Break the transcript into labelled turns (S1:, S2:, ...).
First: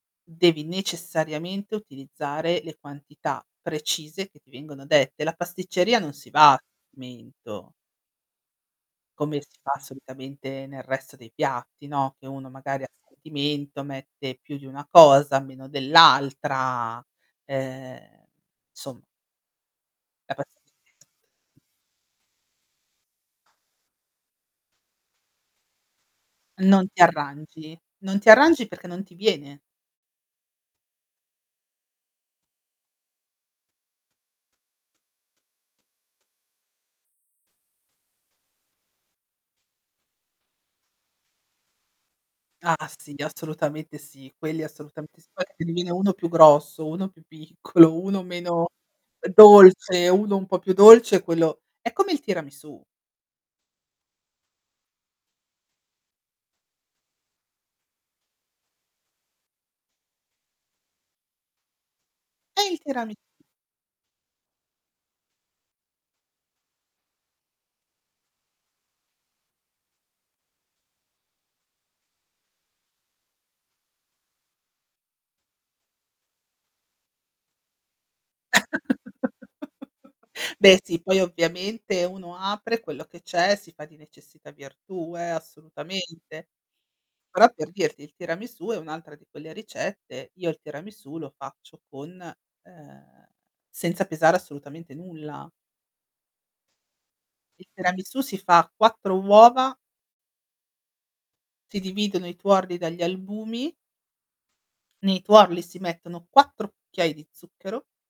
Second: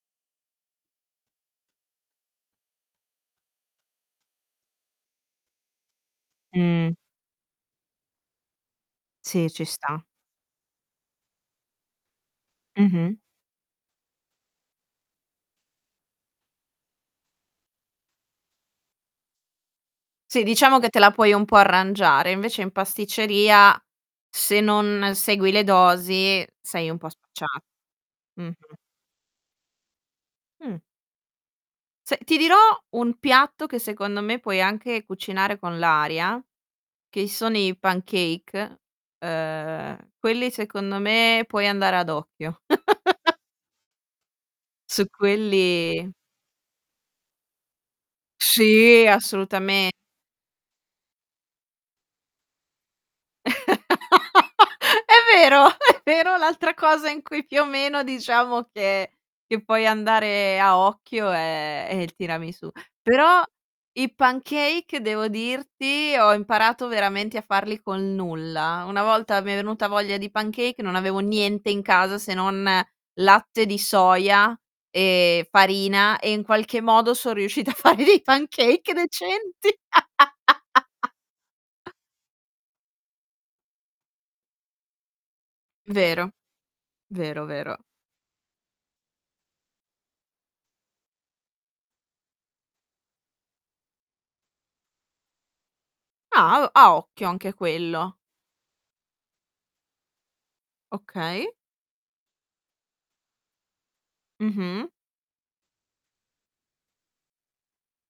S1: Devi necessariamente utilizzare le quantità precise che ti vengono dette. La pasticceria non si va a
S2: Mh.
S1: sentimento come
S2: Sì,
S1: si
S2: ci
S1: fa
S2: sta.
S1: solitamente nel resto dei piatti, no? Che uno magari a
S2: Mh-mh.
S1: sentimento mette più di una cosa, meno dell'altra, ehm, somma La
S2: Sì,
S1: pastic
S2: diciamo che te la puoi un po' arrangiare, invece in pasticceria se non segui le dosi
S1: Non
S2: sei un
S1: ti
S2: po' spacciato,
S1: arrangi. Non ti arrangi
S2: mh-mh.
S1: perché non ti viene.
S2: Mh. Se ti dirò un piatto che secondo me puoi anche cucinare con l'aria, che sono i pancake, ehm, quelli secondo me puoi andare ad occhio.
S1: Ah sì assolutamente sì, quelli
S2: Su
S1: assolutamente sì, poi che te ne viene
S2: quelli
S1: uno più grosso, uno più piccolo, uno meno
S2: Sì assolutame
S1: dolce, uno un po' più dolce quello è come il tiramisù.
S2: È vero, è vero l'altra cosa in cui più o meno diciamo che che puoi andare a occhio è è il
S1: È
S2: tiramisù.
S1: il tiramis
S2: Però i pancake, devo dirti, ho imparato veramente a farli con nulla. Una volta mi è venuta voglia di pancake, non avevo niente in casa, se non latte di soia e farina e in qualche modo son riuscita a fare dei pancake decenti.
S1: Beh sì, poi ovviamente uno apre quello che c'è, si fa di necessità virtù eh,
S2: Vero,
S1: assolutamente.
S2: vero,
S1: Però, per
S2: vero.
S1: dirti, il tiramisù è un'altra di quelle ricette io il tiramisù lo faccio con, ehm, senza pesare assolutamente nulla.
S2: Ah u a occhio anche
S1: Il
S2: quello.
S1: tiramisù si fa 4 uova
S2: Okay.
S1: si dividono i tuorli dagli albumi
S2: Mh-mh.
S1: nei tuorli si mettono 4 cucchiai di zucchero